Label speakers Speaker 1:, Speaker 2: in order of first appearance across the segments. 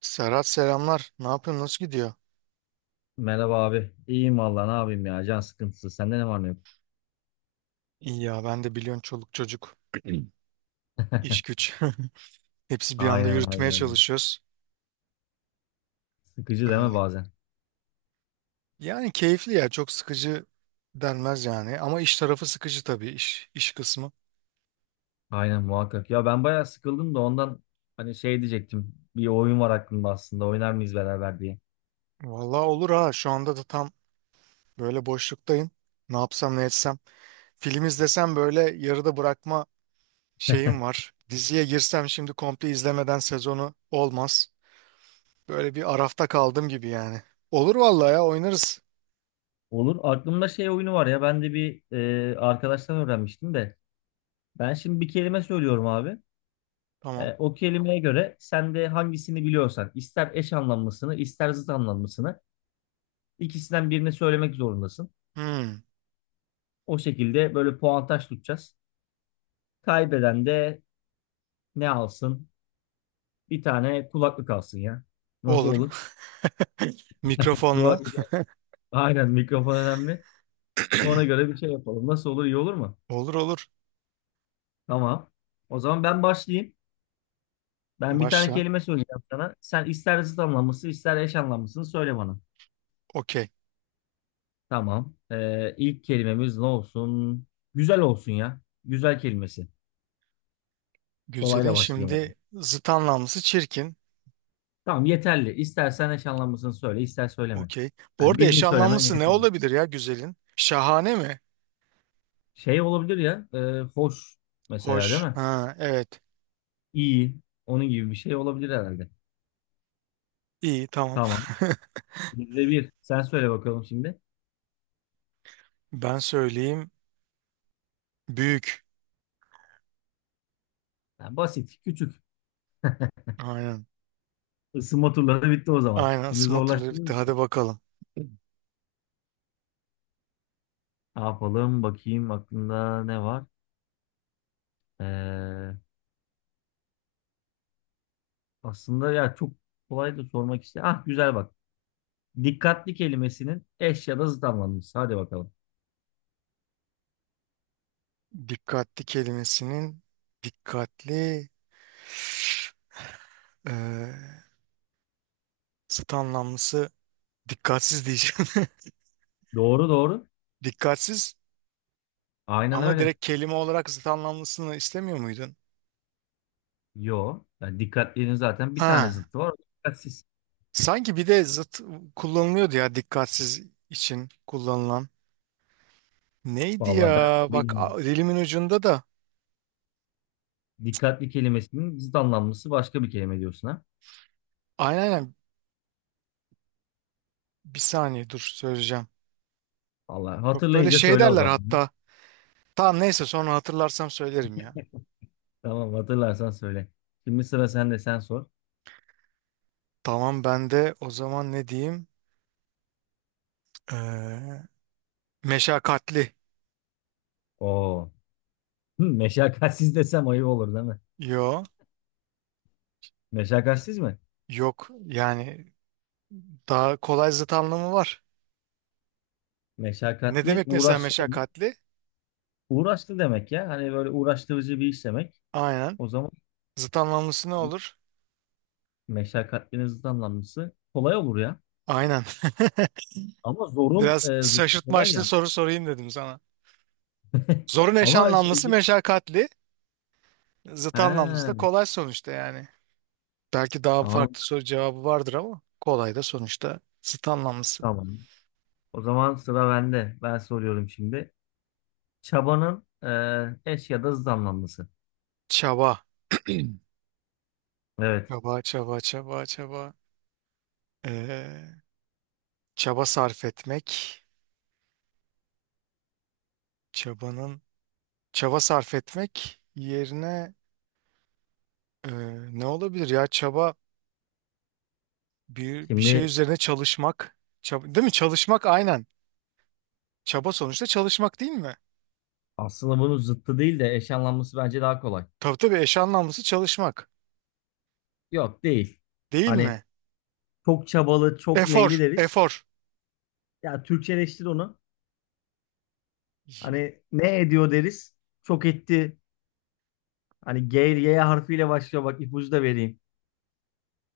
Speaker 1: Serhat selamlar. Ne yapıyorsun? Nasıl gidiyor?
Speaker 2: Merhaba abi. İyiyim vallahi ne yapayım ya. Can sıkıntısı. Sende ne var ne yok?
Speaker 1: İyi ya ben de biliyorsun çoluk çocuk, iş güç. Hepsi bir anda
Speaker 2: Aynen aynen.
Speaker 1: yürütmeye
Speaker 2: aynen.
Speaker 1: çalışıyoruz.
Speaker 2: Sıkıcı deme
Speaker 1: Öyle.
Speaker 2: bazen.
Speaker 1: Yani keyifli ya çok sıkıcı denmez yani. Ama iş tarafı sıkıcı tabii iş kısmı.
Speaker 2: Aynen muhakkak. Ya ben bayağı sıkıldım da ondan hani diyecektim. Bir oyun var aklımda aslında. Oynar mıyız beraber diye.
Speaker 1: Vallahi olur ha şu anda da tam böyle boşluktayım. Ne yapsam ne etsem. Film izlesem böyle yarıda bırakma şeyim var. Diziye girsem şimdi komple izlemeden sezonu olmaz. Böyle bir arafta kaldım gibi yani. Olur vallahi ya oynarız.
Speaker 2: Olur. Aklımda oyunu var ya. Ben de bir arkadaştan öğrenmiştim de. Ben şimdi bir kelime söylüyorum abi.
Speaker 1: Tamam.
Speaker 2: O kelimeye göre sen de hangisini biliyorsan ister eş anlamlısını ister zıt anlamlısını ikisinden birini söylemek zorundasın.
Speaker 1: Hmm.
Speaker 2: O şekilde böyle puantaj tutacağız. Kaybeden de ne alsın? Bir tane kulaklık alsın ya. Nasıl
Speaker 1: Olur.
Speaker 2: olur? Mikro...
Speaker 1: Mikrofonla.
Speaker 2: Aynen, mikrofon önemli. Ona göre bir şey yapalım. Nasıl olur? İyi olur mu?
Speaker 1: Olur olur.
Speaker 2: Tamam. O zaman ben başlayayım. Ben bir tane
Speaker 1: Başla.
Speaker 2: kelime söyleyeceğim sana. Sen ister zıt anlamlısı ister eş anlamlısını söyle bana.
Speaker 1: Okey.
Speaker 2: Tamam. İlk kelimemiz ne olsun? Güzel olsun ya. Güzel kelimesi.
Speaker 1: Güzelin
Speaker 2: Kolayla başlayamadım.
Speaker 1: şimdi zıt anlamlısı çirkin.
Speaker 2: Tamam, yeterli. İstersen eş anlamlısını söyle, ister söyleme.
Speaker 1: Okey. Bu
Speaker 2: Yani
Speaker 1: arada
Speaker 2: birini
Speaker 1: eş
Speaker 2: söylemen
Speaker 1: anlamlısı ne
Speaker 2: yeterli.
Speaker 1: olabilir ya güzelin? Şahane mi?
Speaker 2: Olabilir ya. Hoş mesela, değil
Speaker 1: Hoş.
Speaker 2: mi?
Speaker 1: Ha, evet.
Speaker 2: İyi. Onun gibi bir şey olabilir herhalde.
Speaker 1: İyi, tamam.
Speaker 2: Tamam. Bizde bir. Sen söyle bakalım şimdi.
Speaker 1: Ben söyleyeyim. Büyük.
Speaker 2: Ha, basit. Küçük.
Speaker 1: Aynen.
Speaker 2: Isınma turları bitti o zaman.
Speaker 1: Aynen,
Speaker 2: Şimdi
Speaker 1: smatterları bitti.
Speaker 2: zorlaştırıyoruz.
Speaker 1: Hadi bakalım.
Speaker 2: Ne yapalım? Bakayım aklında ne var? Ee, Aslında ya çok kolay da sormak istedim. Ah güzel bak. Dikkatli kelimesinin eş ya da zıt anlamlısı. Hadi bakalım.
Speaker 1: Dikkatli kelimesinin dikkatli eee zıt anlamlısı dikkatsiz diyeceğim.
Speaker 2: Doğru doğru.
Speaker 1: Dikkatsiz.
Speaker 2: Aynen
Speaker 1: Ama
Speaker 2: öyle.
Speaker 1: direkt kelime olarak zıt anlamlısını istemiyor muydun?
Speaker 2: Yo. Yani dikkatliğinin zaten bir tane
Speaker 1: Ha,
Speaker 2: zıttı var, o da: dikkatsiz.
Speaker 1: sanki bir de zıt kullanılıyordu ya dikkatsiz için kullanılan. Neydi
Speaker 2: Vallahi ben
Speaker 1: ya?
Speaker 2: onu
Speaker 1: Bak
Speaker 2: bilmiyorum.
Speaker 1: dilimin ucunda da.
Speaker 2: Dikkatli kelimesinin zıt anlamlısı başka bir kelime diyorsun ha.
Speaker 1: Aynen aynen. Bir saniye dur, söyleyeceğim.
Speaker 2: Vallahi
Speaker 1: Çok böyle
Speaker 2: hatırlayınca
Speaker 1: şey
Speaker 2: söyle o
Speaker 1: derler
Speaker 2: zaman.
Speaker 1: hatta. Tamam neyse sonra hatırlarsam söylerim ya.
Speaker 2: Tamam, hatırlarsan söyle. Şimdi sıra sende, sen sor.
Speaker 1: Tamam ben de o zaman ne diyeyim? Ee, Meşakkatli.
Speaker 2: Oo. Hı, meşakkatsiz desem ayıp olur değil mi?
Speaker 1: Yo.
Speaker 2: Meşakkatsiz mi?
Speaker 1: Yok yani daha kolay zıt anlamı var. Ne
Speaker 2: Meşakkatli,
Speaker 1: demek mesela
Speaker 2: uğraşlı demek.
Speaker 1: meşakkatli?
Speaker 2: Uğraşlı demek ya. Hani böyle uğraştırıcı bir iş demek.
Speaker 1: Aynen.
Speaker 2: O zaman
Speaker 1: Zıt anlamlısı ne olur?
Speaker 2: meşakkatlinin zıt anlamlısı kolay olur ya.
Speaker 1: Aynen.
Speaker 2: Ama zorun
Speaker 1: Biraz
Speaker 2: zıttı kolay
Speaker 1: şaşırtmaçlı
Speaker 2: ya.
Speaker 1: soru sorayım dedim sana. Zorun eş
Speaker 2: Ama şey
Speaker 1: anlamlısı
Speaker 2: gibi.
Speaker 1: meşakkatli.
Speaker 2: He,
Speaker 1: Zıt anlamlısı da kolay sonuçta yani. Belki daha
Speaker 2: anladım.
Speaker 1: farklı soru cevabı vardır ama kolay da sonuçta zıt anlamlısı.
Speaker 2: Tamam. O zaman sıra bende. Ben soruyorum şimdi. Çabanın eş ya da zıt anlamlısı.
Speaker 1: Çaba.
Speaker 2: Evet.
Speaker 1: Çaba, çaba, çaba, çaba. Ee, çaba sarf etmek. Çabanın çaba sarf etmek yerine ee, ne olabilir ya? Çaba bir şey
Speaker 2: Şimdi
Speaker 1: üzerine çalışmak. Çaba, değil mi? Çalışmak aynen. Çaba sonuçta çalışmak değil mi?
Speaker 2: aslında bunun zıttı değil de eş anlamlısı bence daha kolay.
Speaker 1: Tabii tabii eş anlamlısı çalışmak.
Speaker 2: Yok değil.
Speaker 1: Değil
Speaker 2: Hani
Speaker 1: mi?
Speaker 2: çok çabalı, çok
Speaker 1: Efor,
Speaker 2: neyli deriz.
Speaker 1: efor.
Speaker 2: Ya Türkçeleştir onu. Hani ne ediyor deriz. Çok etti. Hani G, Y harfiyle başlıyor. Bak ipucu da vereyim.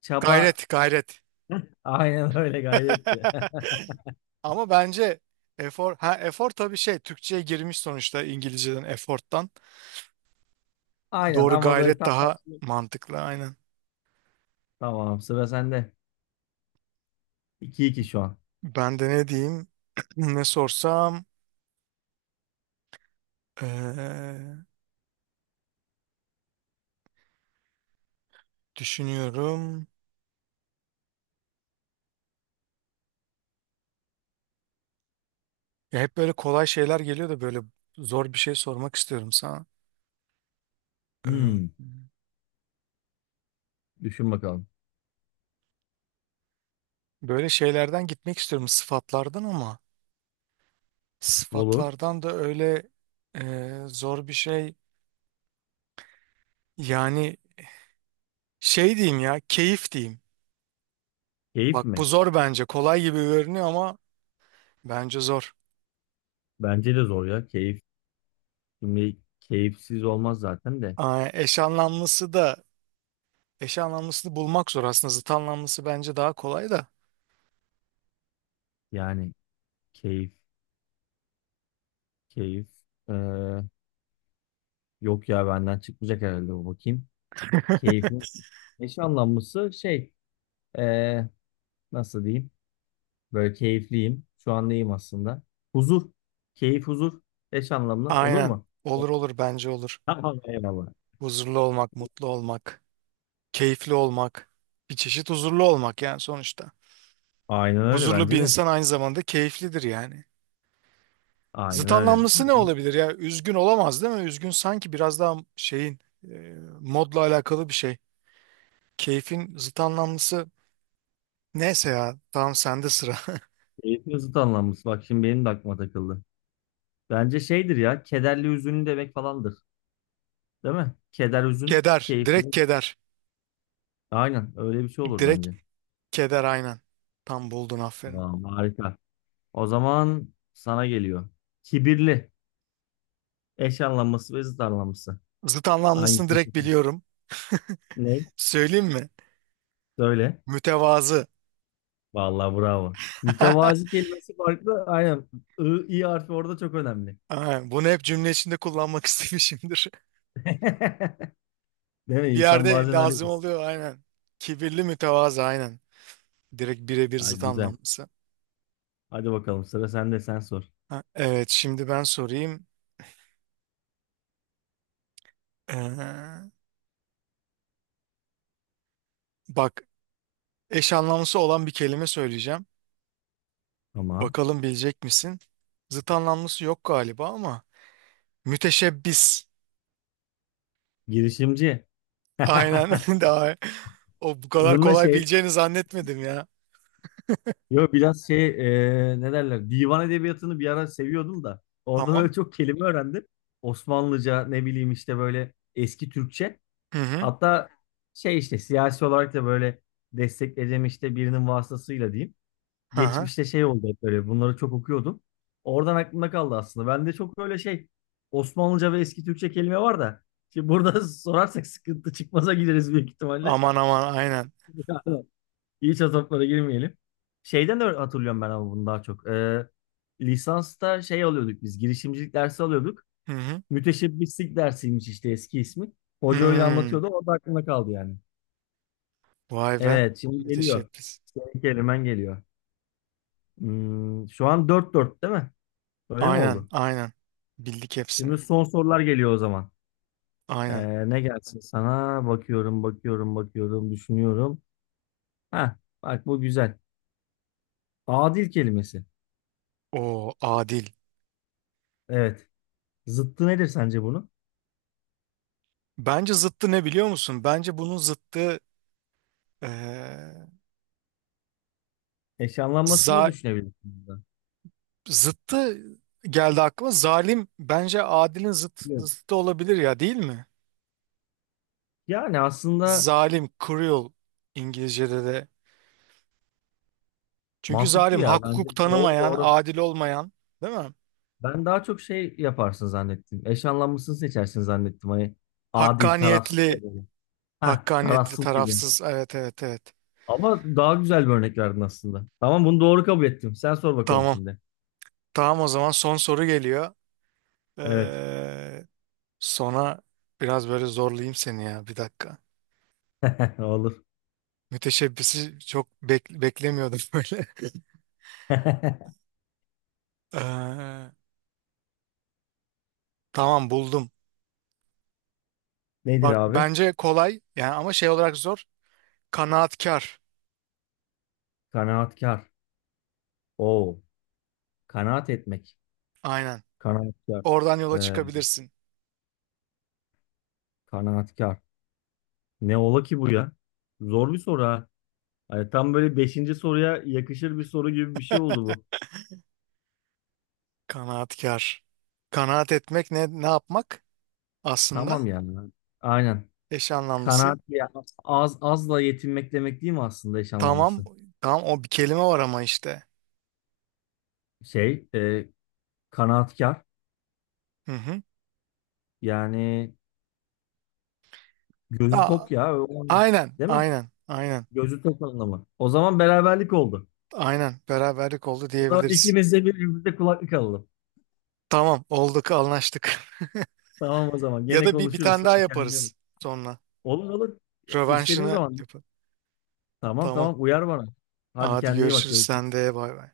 Speaker 2: Çaba
Speaker 1: Gayret, gayret.
Speaker 2: aynen öyle, gayretti.
Speaker 1: Ama bence efor, ha efor tabii şey Türkçe'ye girmiş sonuçta İngilizceden efforttan.
Speaker 2: Aynen,
Speaker 1: Doğru,
Speaker 2: ama böyle
Speaker 1: gayret
Speaker 2: tam
Speaker 1: daha
Speaker 2: karşılığı.
Speaker 1: mantıklı aynen.
Speaker 2: Tamam, sıra sende. 2 iki şu an.
Speaker 1: Ben de ne diyeyim? Ne sorsam. Ee, düşünüyorum. Ya hep böyle kolay şeyler geliyor da böyle zor bir şey sormak istiyorum sana. Ee,
Speaker 2: Hmm, düşün bakalım.
Speaker 1: böyle şeylerden gitmek istiyorum sıfatlardan ama.
Speaker 2: Olur.
Speaker 1: Sıfatlardan da öyle zor bir şey. Yani şey diyeyim ya, keyif diyeyim.
Speaker 2: Keyif
Speaker 1: Bak bu
Speaker 2: mi?
Speaker 1: zor bence. Kolay gibi görünüyor ama bence zor.
Speaker 2: Bence de zor ya. Keyif. Şimdi keyifsiz olmaz zaten de.
Speaker 1: Aa, eş anlamlısı da eş anlamlısını bulmak zor aslında. Zıt anlamlısı bence daha kolay da.
Speaker 2: Yani keyif, keyif. Ee, Yok ya benden çıkmayacak herhalde bu, bakayım. Keyfin eş anlamlısı ee, nasıl diyeyim? Böyle keyifliyim. Şu an neyim aslında? Huzur. Keyif, huzur. Eş anlamlı olur
Speaker 1: Aynen.
Speaker 2: mu?
Speaker 1: Olur
Speaker 2: Evet.
Speaker 1: olur, bence olur.
Speaker 2: Tamam, eyvallah.
Speaker 1: Huzurlu olmak, mutlu olmak, keyifli olmak. Bir çeşit huzurlu olmak yani sonuçta.
Speaker 2: Aynen öyle
Speaker 1: Huzurlu bir
Speaker 2: bence de.
Speaker 1: insan aynı zamanda keyiflidir yani.
Speaker 2: Aynen
Speaker 1: Zıt
Speaker 2: öyle.
Speaker 1: anlamlısı ne
Speaker 2: Tamam.
Speaker 1: olabilir ya? Üzgün olamaz değil mi? Üzgün sanki biraz daha şeyin e, modla alakalı bir şey. Keyfin zıt anlamlısı neyse ya. Tamam sende sıra.
Speaker 2: Keyfin zıt anlamlısı. Bak şimdi benim de aklıma takıldı. Bence şeydir ya. Kederli, hüzünlü demek falandır. Değil mi? Keder, hüzün.
Speaker 1: Keder.
Speaker 2: Keyifli.
Speaker 1: Direkt keder.
Speaker 2: Aynen öyle bir şey olur
Speaker 1: Direkt
Speaker 2: bence.
Speaker 1: keder aynen. Tam buldun, aferin.
Speaker 2: Tamam, harika. O zaman sana geliyor. Kibirli. Eş anlamlısı ve zıt anlamlısı.
Speaker 1: Zıt anlamlısını
Speaker 2: Hangisini
Speaker 1: direkt
Speaker 2: seçersin?
Speaker 1: biliyorum.
Speaker 2: Ne?
Speaker 1: Söyleyeyim mi?
Speaker 2: Söyle.
Speaker 1: Mütevazı.
Speaker 2: Vallahi bravo. Mütevazi kelimesi farklı. Aynen. I, i harfi orada çok önemli.
Speaker 1: Ha, bunu hep cümle içinde kullanmak istemişimdir.
Speaker 2: Değil mi?
Speaker 1: Bir
Speaker 2: İnsan
Speaker 1: yerde
Speaker 2: bazen öyle.
Speaker 1: lazım oluyor aynen. Kibirli mütevazı aynen. Direkt birebir
Speaker 2: Ay
Speaker 1: zıt
Speaker 2: güzel.
Speaker 1: anlamlısı.
Speaker 2: Hadi bakalım, sıra sende, sen sor.
Speaker 1: Ha, evet, şimdi ben sorayım. Ee, bak eş anlamlısı olan bir kelime söyleyeceğim.
Speaker 2: Tamam.
Speaker 1: Bakalım bilecek misin? Zıt anlamlısı yok galiba ama müteşebbis.
Speaker 2: Girişimci.
Speaker 1: Aynen daha o bu kadar
Speaker 2: Bununla
Speaker 1: kolay
Speaker 2: şey
Speaker 1: bileceğini zannetmedim ya.
Speaker 2: Yo, biraz ne derler, divan edebiyatını bir ara seviyordum da orada böyle
Speaker 1: Tamam.
Speaker 2: çok kelime öğrendim. Osmanlıca, ne bileyim işte, böyle eski Türkçe.
Speaker 1: Hı hı.
Speaker 2: Hatta işte siyasi olarak da böyle destekleyeceğim işte, birinin vasıtasıyla diyeyim.
Speaker 1: Hı hı.
Speaker 2: Geçmişte oldu, hep böyle bunları çok okuyordum. Oradan aklımda kaldı aslında. Bende çok böyle Osmanlıca ve eski Türkçe kelime var da. Şimdi burada sorarsak sıkıntı, çıkmaza gideriz büyük ihtimalle.
Speaker 1: Aman aman aynen.
Speaker 2: İç azaplara girmeyelim. Şeyden de hatırlıyorum ben ama bunu daha çok. Lisansta alıyorduk biz. Girişimcilik dersi alıyorduk.
Speaker 1: Hı hı.
Speaker 2: Müteşebbislik dersiymiş işte, eski ismi. Hoca öyle
Speaker 1: Hmm.
Speaker 2: anlatıyordu. O da aklımda kaldı yani.
Speaker 1: Vay be.
Speaker 2: Evet, şimdi geliyor.
Speaker 1: Müteşebbis.
Speaker 2: Senin kelimen geliyor. Hmm, şu an dört dört değil mi? Öyle mi
Speaker 1: Aynen
Speaker 2: oldu?
Speaker 1: aynen. Bildik
Speaker 2: Şimdi
Speaker 1: hepsini.
Speaker 2: son sorular geliyor o zaman.
Speaker 1: Aynen.
Speaker 2: Ne gelsin sana? Bakıyorum, bakıyorum, bakıyorum, düşünüyorum. Ha, bak bu güzel. Adil kelimesi.
Speaker 1: O adil.
Speaker 2: Evet. Zıttı nedir sence bunun?
Speaker 1: Bence zıttı ne biliyor musun? Bence bunun zıttı Ee,
Speaker 2: Eşyalanmasını da
Speaker 1: za
Speaker 2: düşünebilirsiniz. De.
Speaker 1: zıttı geldi aklıma. Zalim bence adilin
Speaker 2: Evet.
Speaker 1: zıttı olabilir ya değil mi?
Speaker 2: Yani aslında
Speaker 1: Zalim, cruel İngilizce'de de. Çünkü
Speaker 2: mantıklı
Speaker 1: zalim
Speaker 2: ya.
Speaker 1: hak
Speaker 2: Bence
Speaker 1: hukuk
Speaker 2: doğru
Speaker 1: tanımayan,
Speaker 2: doğru.
Speaker 1: adil olmayan değil mi?
Speaker 2: Ben daha çok şey yaparsın zannettim. Eşanlanmasını seçersin zannettim. Hani adil, tarafsız
Speaker 1: Hakkaniyetli,
Speaker 2: ya böyle. Ha,
Speaker 1: hakkaniyetli
Speaker 2: tarafsız gibi.
Speaker 1: tarafsız. Evet evet evet.
Speaker 2: Ama daha güzel bir örnek verdin aslında. Tamam, bunu doğru kabul ettim. Sen sor bakalım
Speaker 1: Tamam.
Speaker 2: şimdi.
Speaker 1: Tamam o zaman son soru geliyor.
Speaker 2: Evet.
Speaker 1: Ee, sona biraz böyle zorlayayım seni ya, bir dakika.
Speaker 2: Olur.
Speaker 1: Müteşebbisi çok beklemiyordum böyle. Ee, tamam buldum.
Speaker 2: Nedir
Speaker 1: Bak
Speaker 2: abi?
Speaker 1: bence kolay yani ama şey olarak zor. Kanaatkar.
Speaker 2: Kanaatkar. Oo. Kanaat etmek.
Speaker 1: Aynen.
Speaker 2: Kanaatkar.
Speaker 1: Oradan yola
Speaker 2: Ee,
Speaker 1: çıkabilirsin.
Speaker 2: Kanaatkar. Ne ola ki bu ya? Zor bir soru ha. Hani tam böyle beşinci soruya yakışır bir soru gibi bir şey oldu bu.
Speaker 1: Kanaatkar. Kanaat etmek ne yapmak aslında?
Speaker 2: Tamam yani. Aynen.
Speaker 1: Eş anlamlısı.
Speaker 2: Kanaat ya, az azla yetinmek demek değil mi aslında, eş
Speaker 1: Tamam.
Speaker 2: anlamlısı?
Speaker 1: Tamam o bir kelime var ama işte.
Speaker 2: Şey, e, kanaatkar
Speaker 1: Hı hı.
Speaker 2: yani gözü
Speaker 1: Aa,
Speaker 2: tok ya o anlam-
Speaker 1: aynen.
Speaker 2: değil mi?
Speaker 1: Aynen. Aynen.
Speaker 2: Gözü tok anlamı. O zaman beraberlik oldu.
Speaker 1: Aynen. Beraberlik oldu
Speaker 2: O zaman
Speaker 1: diyebiliriz.
Speaker 2: ikimiz de birbirimize kulaklık alalım.
Speaker 1: Tamam olduk, anlaştık.
Speaker 2: Tamam o zaman.
Speaker 1: Ya
Speaker 2: Gene
Speaker 1: da bir
Speaker 2: konuşuruz.
Speaker 1: tane daha
Speaker 2: Hadi kendine bak.
Speaker 1: yaparız sonra.
Speaker 2: Olur olur. Ya, İstediğin
Speaker 1: Rövanşını
Speaker 2: zaman.
Speaker 1: yapalım.
Speaker 2: Tamam
Speaker 1: Tamam.
Speaker 2: tamam uyar bana. Hadi
Speaker 1: Hadi
Speaker 2: kendine iyi bak.
Speaker 1: görüşürüz, sen
Speaker 2: Görüşürüz.
Speaker 1: de bay bay.